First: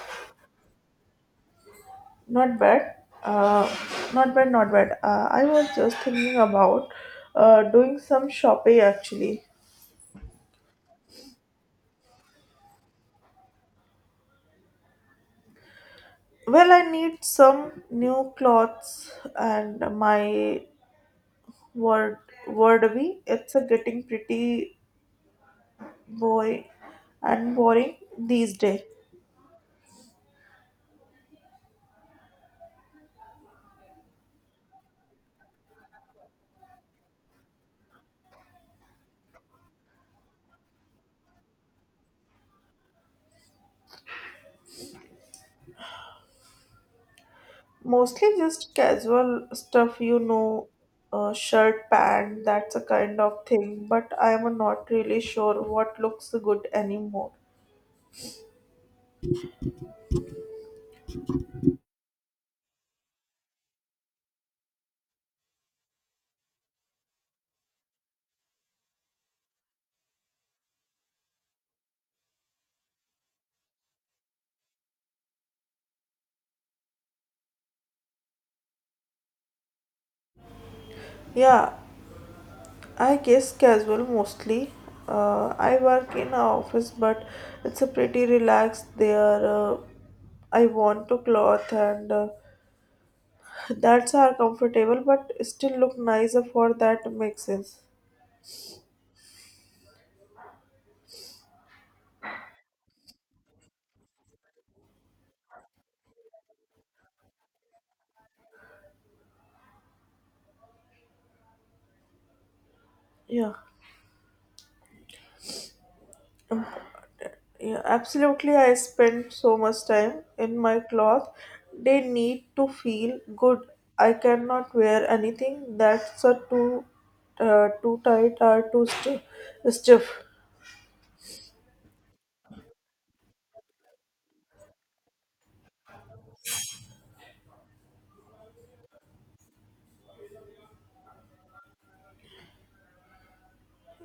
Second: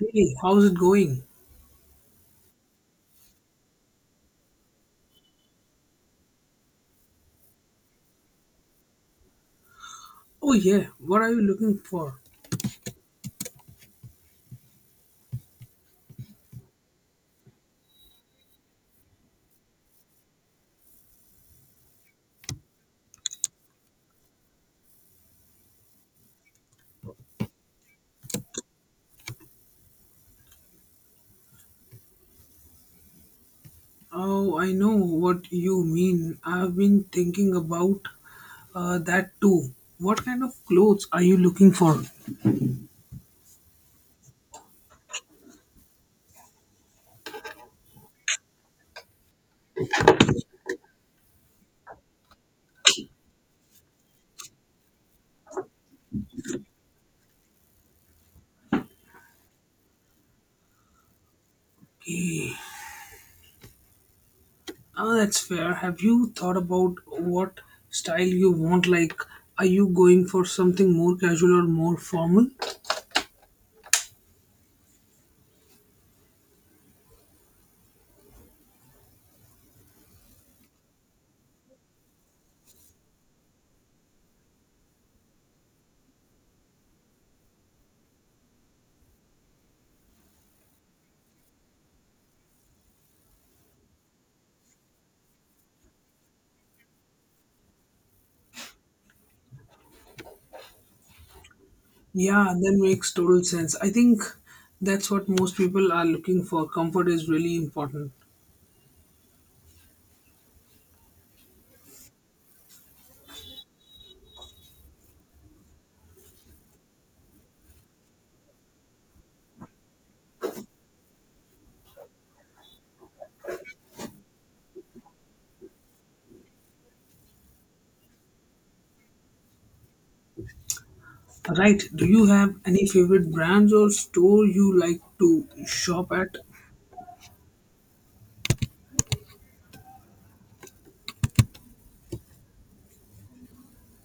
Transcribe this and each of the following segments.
Hey, how's it going? Not bad. Uh, Not bad, not bad. I was just thinking about doing some shopping actually. Oh, yeah, what are you looking for? Well, I need some new clothes and my word wardrobe. It's a getting pretty boy and boring these days. Oh, I know what you mean. I've been thinking about that too. What kind of clothes are you looking for? Mostly just casual stuff, you know, shirt, pant, that's a kind of thing. But I am not really sure what looks good anymore. Oh, that's fair. Have you thought about what style you want? Like, are you going for something more casual or more formal? Yeah, I guess casual mostly. I work in an office, but it's a pretty relaxed there. I want to cloth and that's are comfortable, but still look nicer for that makes sense. Yeah, that makes total sense. I think that's what most people are looking for. Comfort is really important. Yeah, yeah, absolutely. I spend so much time in my cloth. They need to feel good. I cannot wear anything that's a too, too tight or too stiff. Right. Do you have any favorite brands or store you like to shop at?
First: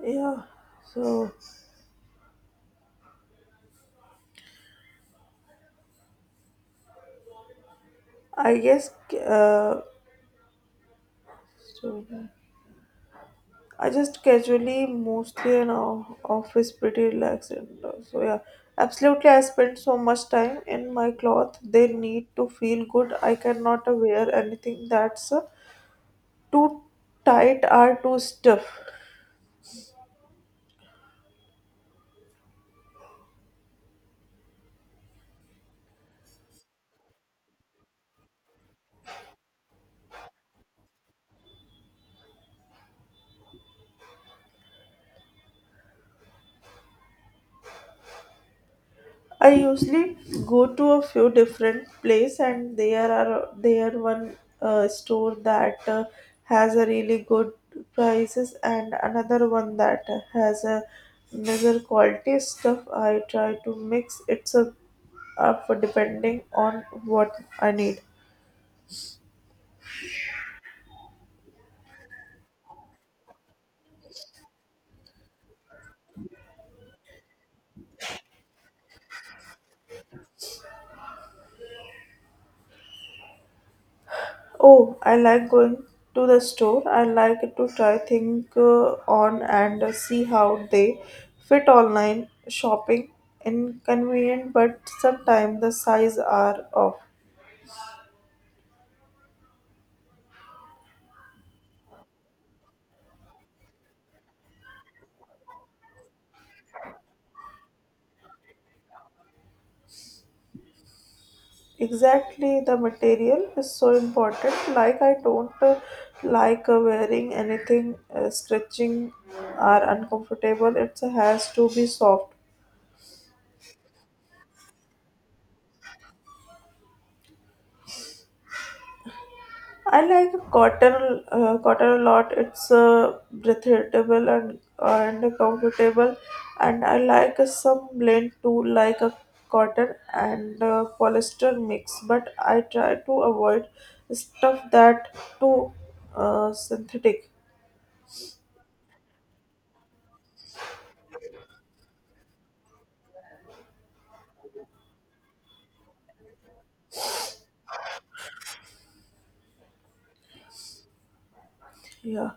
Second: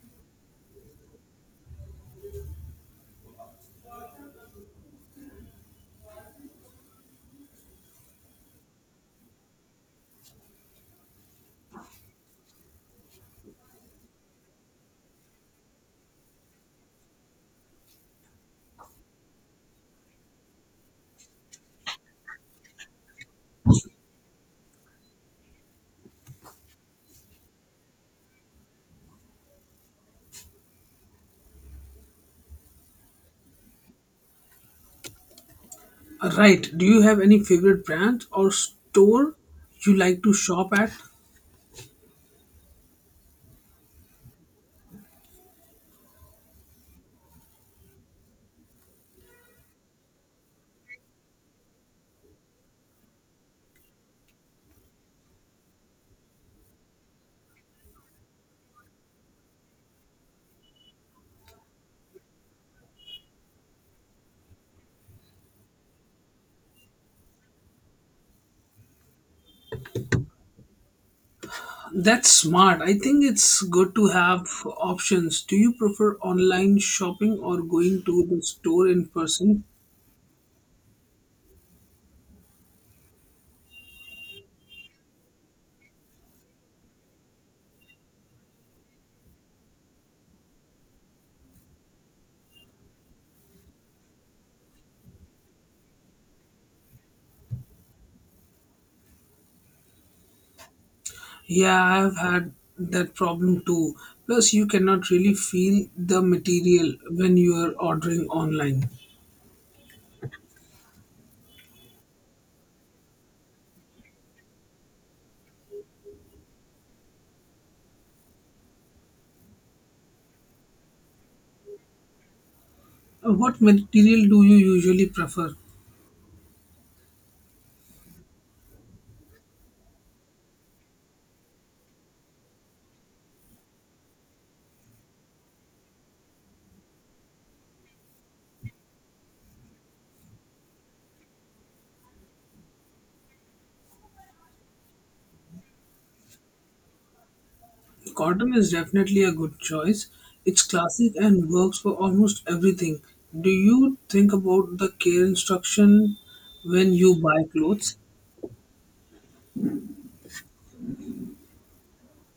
Yeah, so. I guess so I just casually mostly an office pretty relaxed. So yeah, absolutely. I spend so much time in my cloth. They need to feel good. I cannot wear anything that's too tight or too stiff. Right. Do you have any favorite brands or store you like to shop at? I usually go to a few different place and there one store that has a really good prices and another one that has a better quality stuff. I try to mix it up, depending on what I need. That's smart. I think it's good to have options. Do you prefer online shopping or going to the store in person? Oh, I like going to the store. I like to try things on and see how they fit online shopping. Inconvenient, but sometimes the size are off. Yeah, I've had that problem too. Plus, you cannot really feel the material when you are ordering online. Exactly, the material is so important. Like I don't like wearing anything stretching or uncomfortable. It has to be soft. What material do you usually prefer? I like cotton cotton a lot. It's breathable and comfortable, and I like some blend too, like a cotton and polyester mix. But I try to avoid stuff that too synthetic. Cotton is definitely a good choice. It's classic and works for almost everything. Do you think about the care instruction when you buy clothes? Yeah.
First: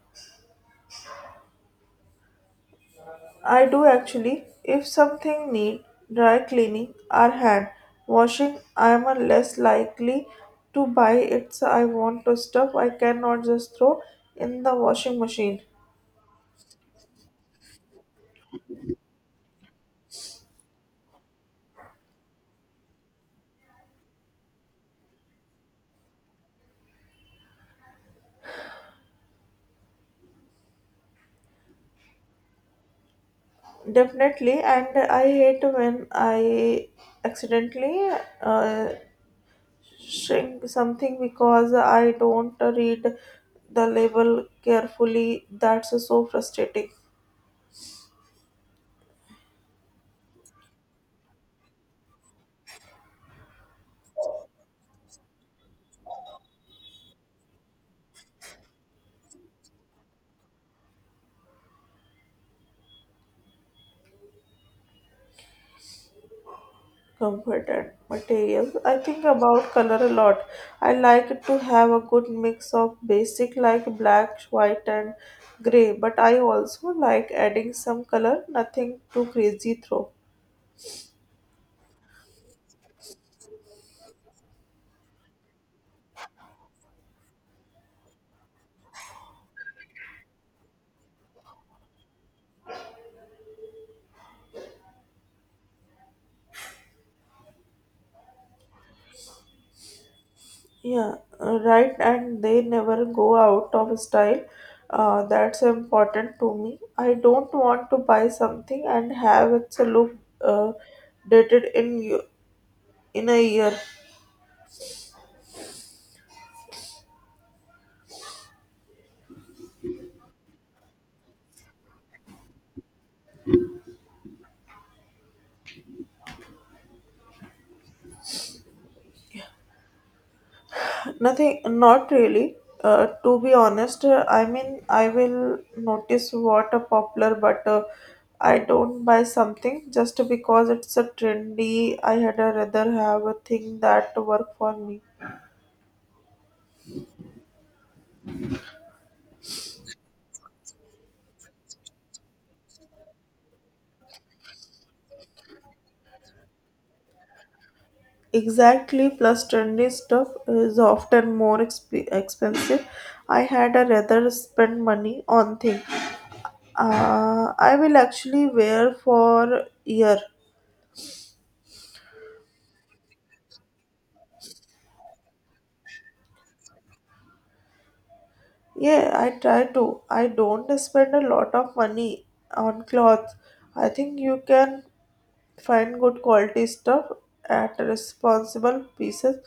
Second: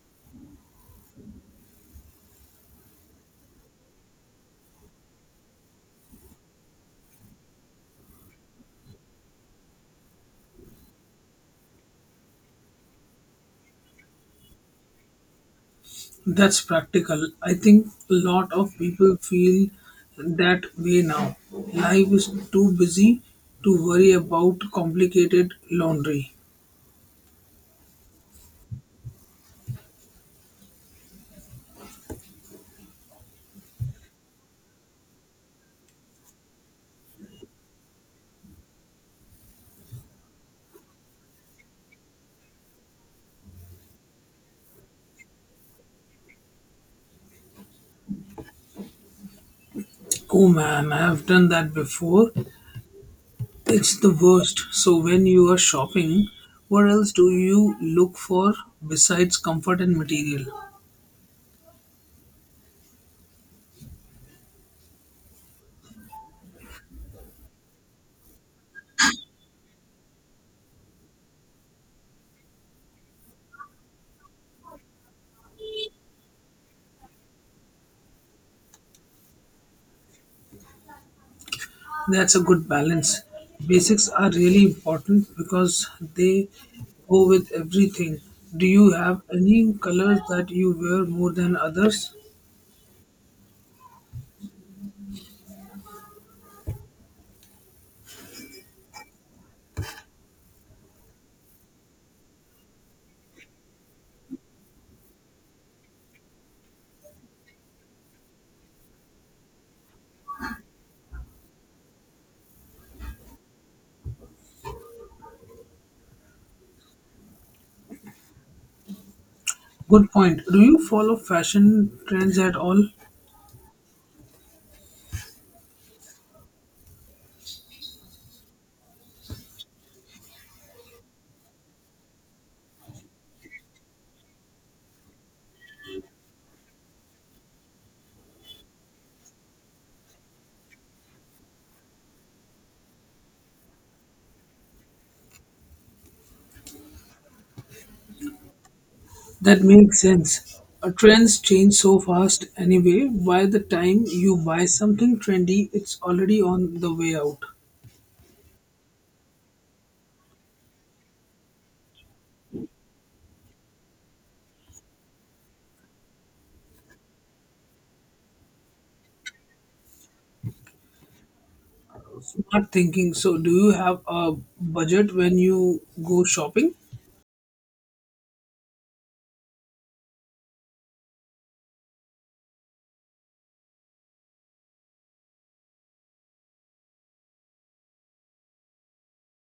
I do actually. If something need dry cleaning or hand washing, I am a less likely to buy it. So I want to stuff I cannot just throw in the washing machine. That's practical. I think a lot of people feel that way now. Life is too busy to worry about complicated laundry. Definitely, and I hate when I accidentally uh, shrink something because I don't read the label carefully. That's so frustrating. Oh man, I have done that before. It's the worst. So when you are shopping, what else do you look for besides comfort and material? Comfort and materials. I think about color a lot. I like to have a good mix of basic like black, white and gray, but I also like adding some color, nothing too crazy though. That's a good balance. Basics are really important because they go with everything. Do you have any colors that you wear more than others? Yeah, right, and they never go out of style. That's important to me. I don't want to buy something and have it to look uh, dated in in a year. Good point. Do you follow fashion trends at all? Nothing, not really. To be honest, I mean, I will notice what a popular, but I don't buy something just because it's a trendy. I had a rather have a thing that work for me. That makes sense. Trends change so fast anyway. By the time you buy something trendy, it's already on the way out. Exactly, plus trendy stuff is often more expensive. I had a rather spend money on thing. I will actually wear for year. Not thinking. So, do you have a budget when you go shopping? Yeah, I try to. I don't spend a lot of money on clothes. I think you can find good quality stuff at responsible pieces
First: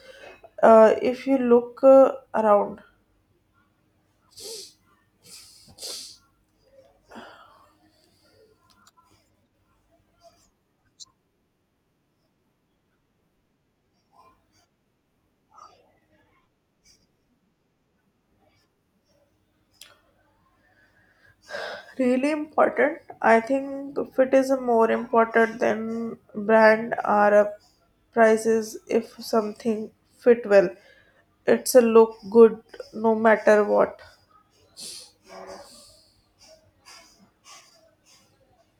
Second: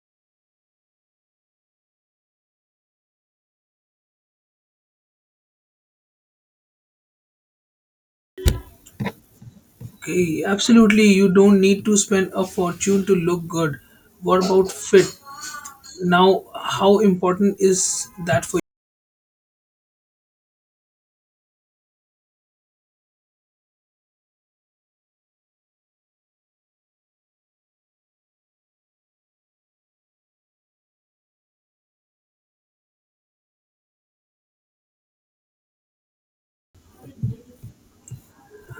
if you look around. Okay, absolutely. You don't need to spend a fortune to look good. What about fit? Now, how important is that for Really important. I think fit is more important than brand or prices. If something fit well, it's a look good no matter what.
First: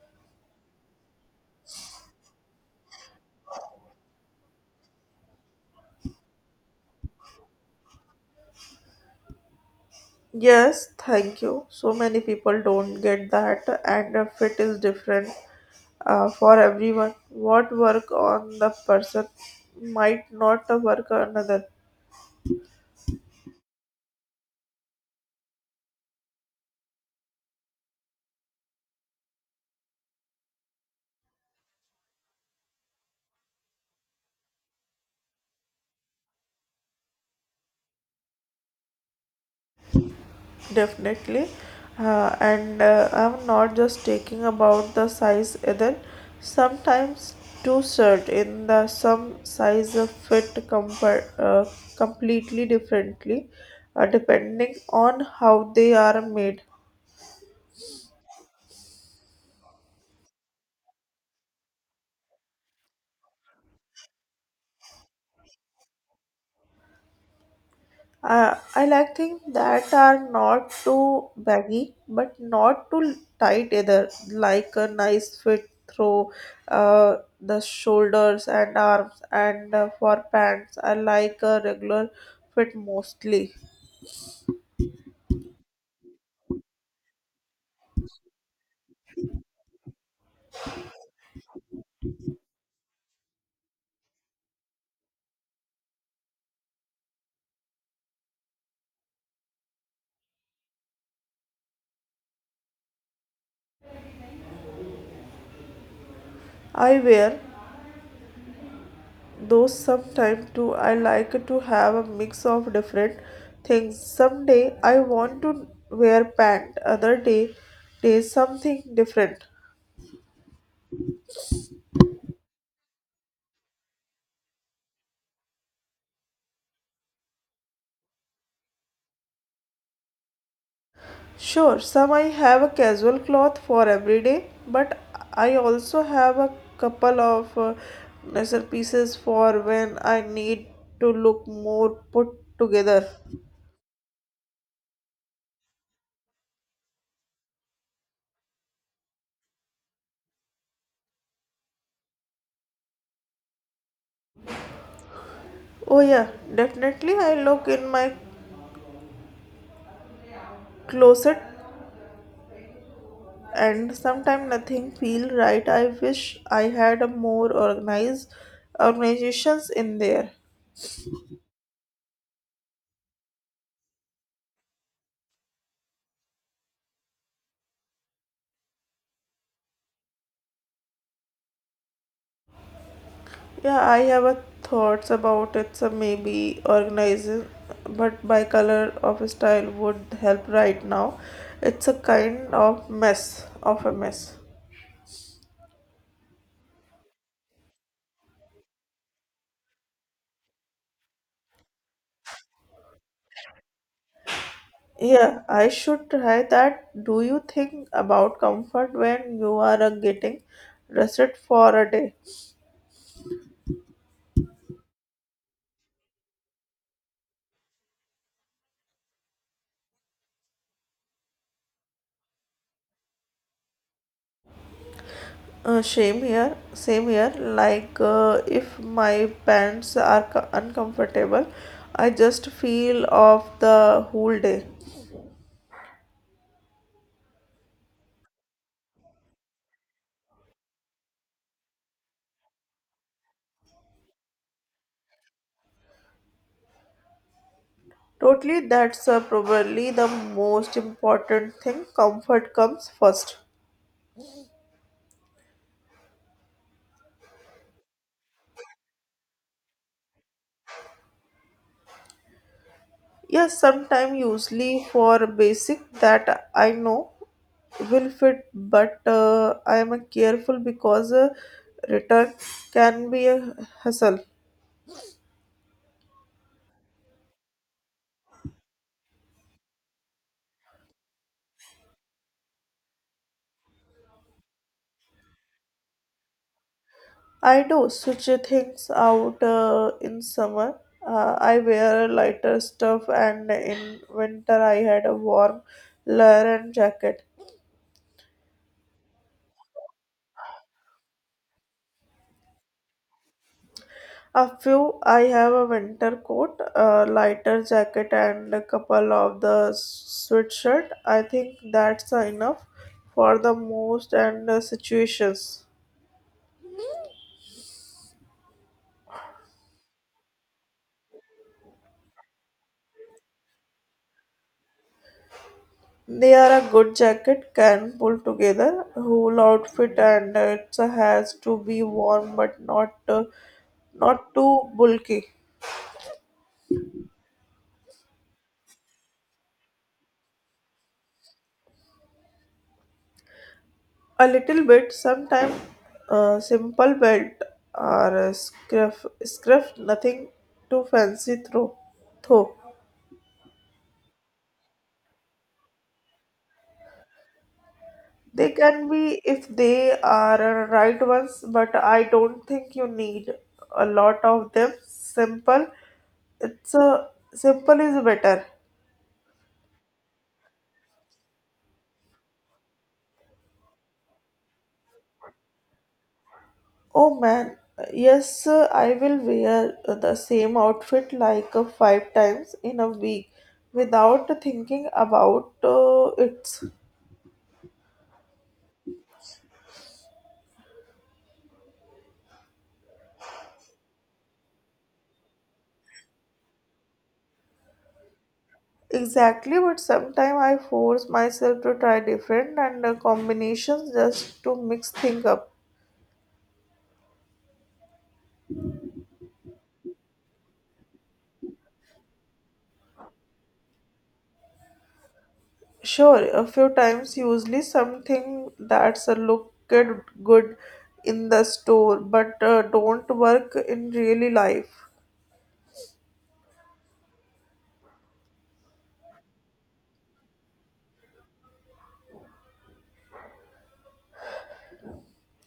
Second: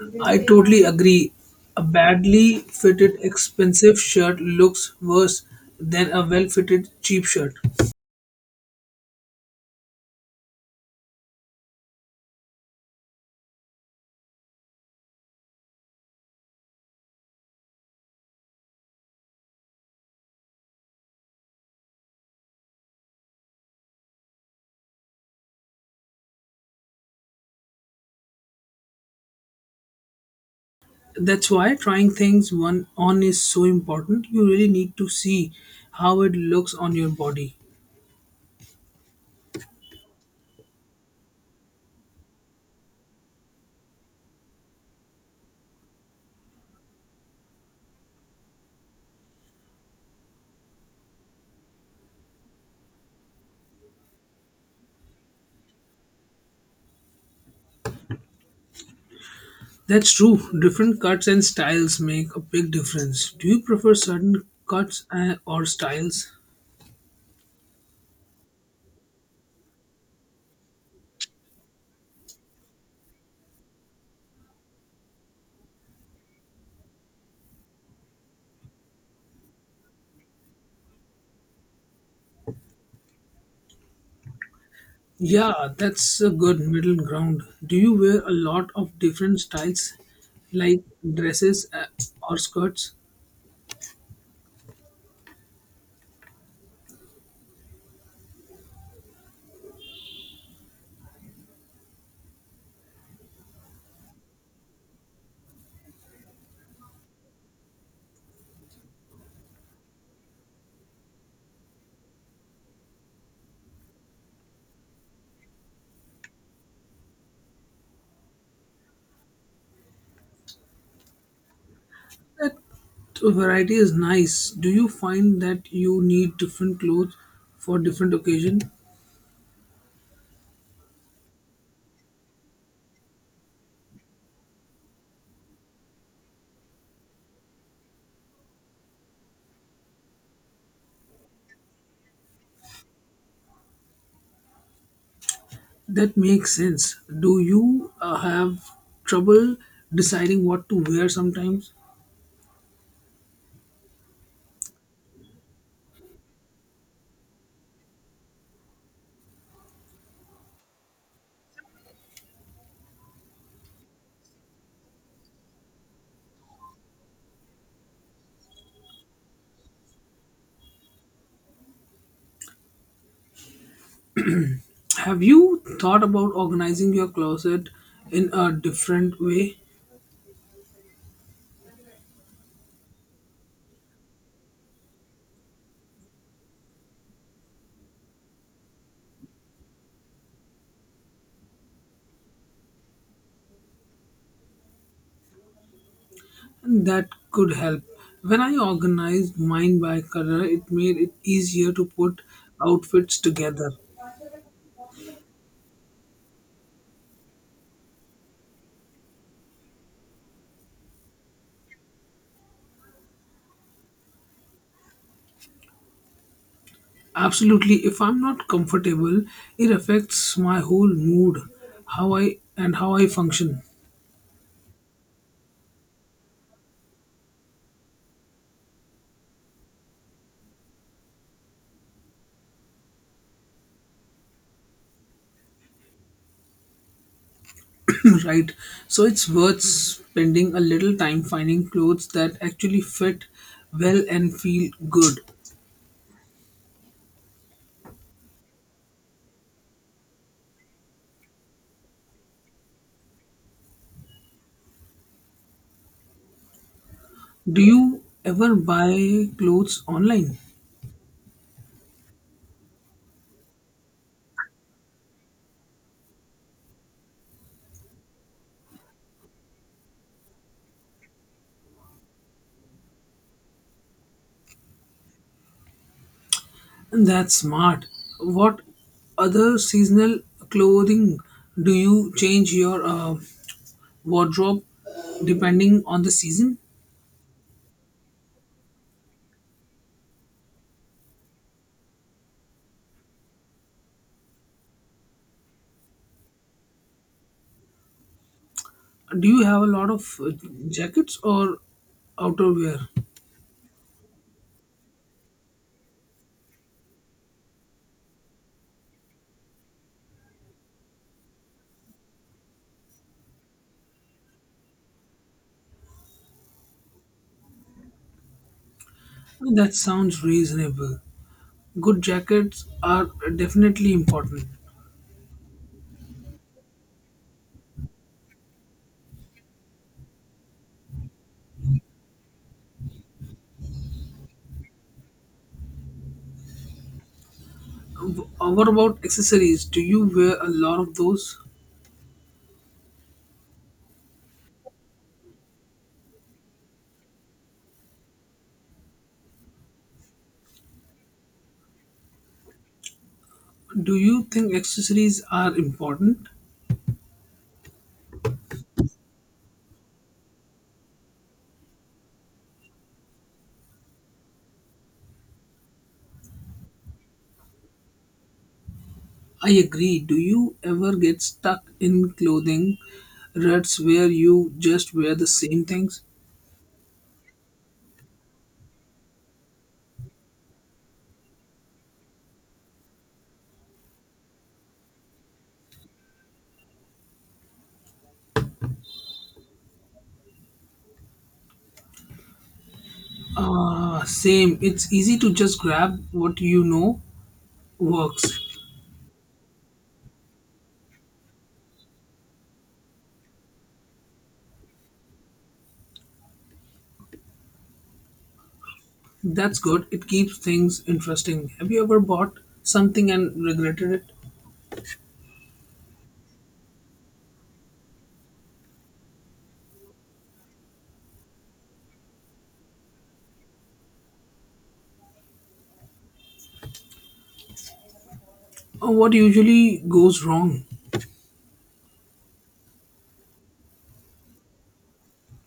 you? I totally agree. A badly fitted, expensive shirt looks worse than a well fitted, cheap shirt. Yes, thank you. So many people don't get that, and a fit is different for everyone. What work on the person might not work on another, That's why trying things one on is so important. You really need to see how it looks on your body. definitely. And I'm not just taking about the size either. Sometimes two shirt in the some size of fit comfort completely differently, depending on how they are made. That's true. Different cuts and styles make a big difference. Do you prefer certain cuts or styles? I like things that are not too baggy but not too tight either, like a nice fit through the shoulders and arms. And for pants, I like a regular fit mostly. Yeah, that's a good middle ground. Do you wear a lot of different styles like dresses or skirts? I wear those sometimes too. I like to have a mix of different things. Someday I want to wear pant, other day, something different. That variety is nice. Do you find that you need different clothes for different occasion? Sure, some I have a casual cloth for every day, but I also have a couple of nicer pieces for when I need to look more put together. That makes sense. Do you have trouble deciding what to wear sometimes? Oh yeah, definitely I look in my closet and sometimes nothing feel right. I wish I had a more organized organizations in there. Have you thought about organizing your closet in a different way? Yeah, I have a thoughts about it. So maybe organizing, but by color of style would help right now. It's a kind of a mess. That could help. When I organized mine by color, it made it easier to put outfits together. Yeah, I should try that. Do you think about comfort when you are getting rested for a day? Absolutely, if I'm not comfortable, it affects my whole mood, how I and how I function, Same here, same here. Like if my pants are uncomfortable, I just feel off the whole day. right? So it's worth spending a little time finding clothes that actually fit well and feel good. Totally, that's probably the most important thing. Comfort comes first. Do you ever buy clothes online? Yes, sometime usually for basic that I know will fit, but I am careful because return can be a hassle. That's smart. What other seasonal clothing do you change your wardrobe depending on the season? I do switch things out in summer. I wear lighter stuff, and in winter I had a warm layer and jacket. Do you have a lot of jackets or outerwear? A few. I have a winter coat, a lighter jacket, and a couple of the sweatshirt. I think that's enough for the most and situations. That sounds reasonable. Good jackets are definitely important. They are a good jacket, can pull together, whole outfit, and it has to be warm but not not too bulky. What about accessories? Do you wear a lot of those? A little bit. Sometimes simple belt or a scarf, nothing too fancy through. Though. Do you think accessories are important? They can be if they are right ones, but I don't think you need a lot of them. Simple. It's a simple is better. I agree. Do you ever get stuck in clothing ruts where you just wear the same things? Oh man, yes, sir, I will wear the same outfit like five times in a week without thinking about it. Ah, same. It's easy to just grab what you know works. Exactly, but sometimes I force myself to try different and combinations just to mix things up. That's good. It keeps things interesting. Have you ever bought something and regretted it? Sure, a few times, usually something that's a looked good in the store but don't work in really life. What usually goes wrong?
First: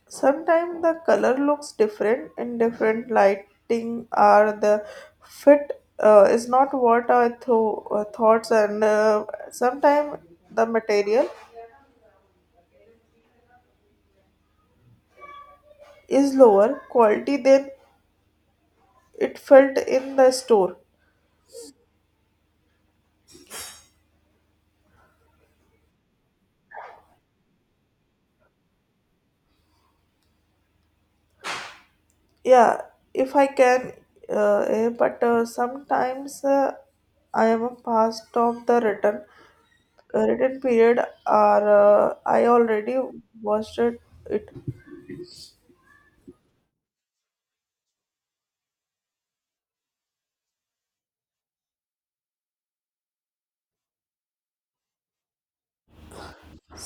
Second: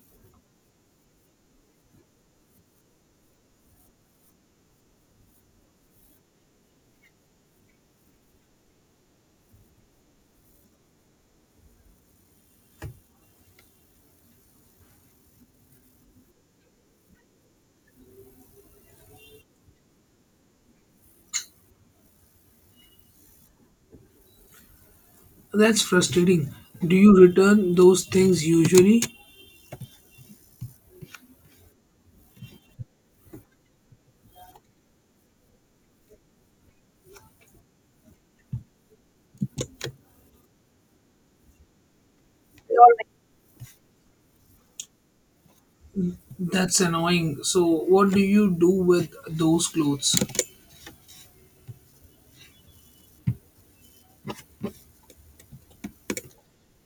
Sometimes the color looks different in different lighting or the fit is not what I thoughts and sometimes the material is lower quality than it felt in the store. That's frustrating. Do you return those things usually? Yeah, if I can, but sometimes I am a past of the written written period or I already watched it. That's annoying. So, what do you do with those clothes?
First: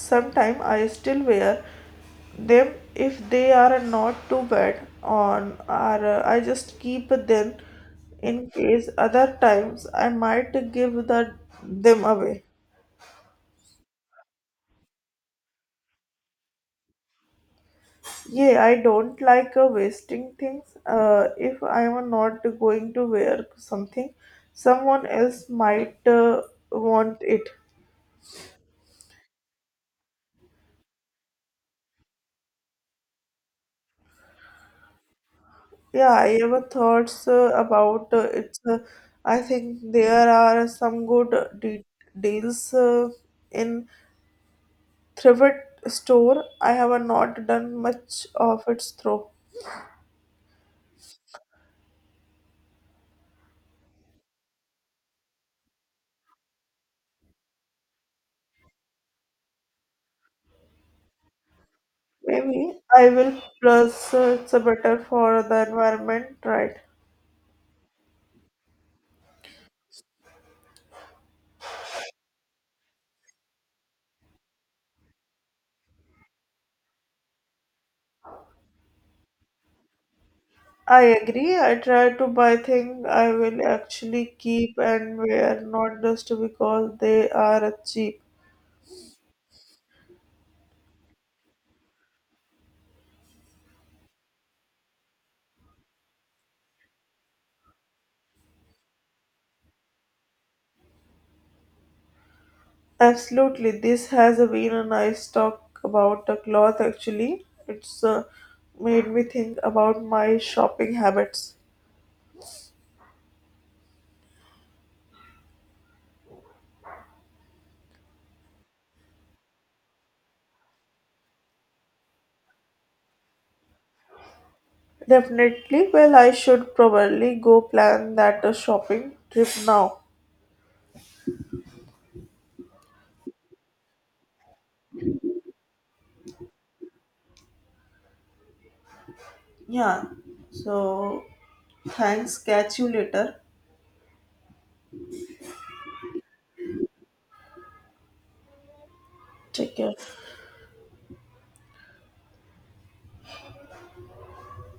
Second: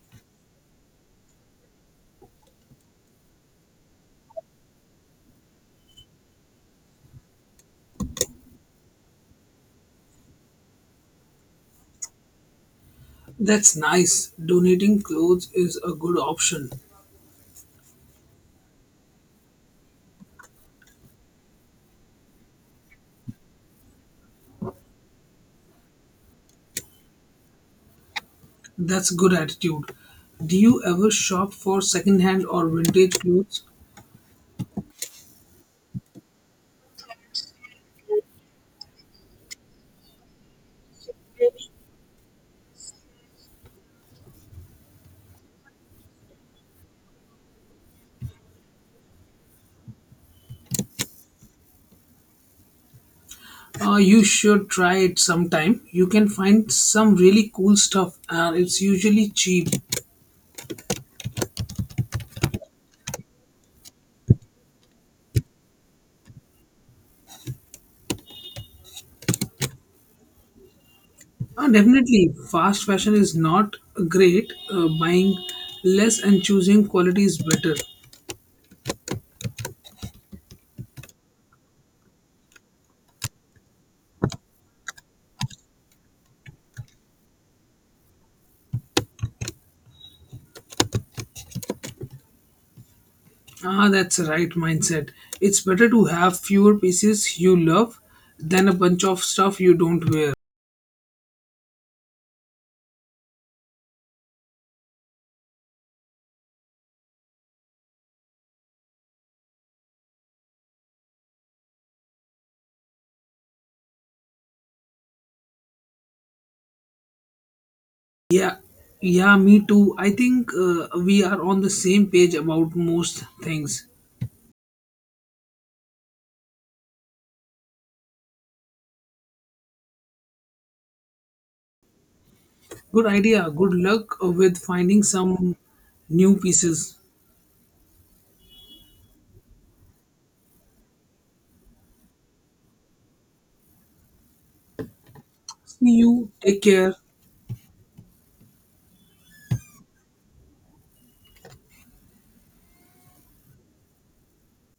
Sometime I still wear them if they are not too bad on, or I just keep them in case. Other times I might give the them away. That's nice. Donating clothes is a good option. Yeah, I don't like wasting things. If I am not going to wear something, someone else might want it. That's good attitude. Do you ever shop for secondhand or vintage clothes? Yeah, I have thoughts about it. I think there are some good de- deals in thrift store. I have not done much of its through. You should try it sometime. You can find some really cool stuff and it's usually cheap. Maybe I will. Plus, it's better for the environment, right? Definitely, fast fashion is not great. Buying less and choosing quality is better. I agree. I try to buy things I will actually keep and wear, not just because they are cheap. Ah, that's the right mindset. It's better to have fewer pieces you love than a bunch of stuff you don't wear. Absolutely, this has been a nice talk about the cloth. Actually, it's made me think about my shopping habits. Yeah, yeah, me too. I think we are on the same page about most things. Definitely. Well, I should probably go plan that shopping trip now. Good idea. Good luck with finding some new pieces. Yeah. So, thanks. Catch you later. See you. Take care. Take care.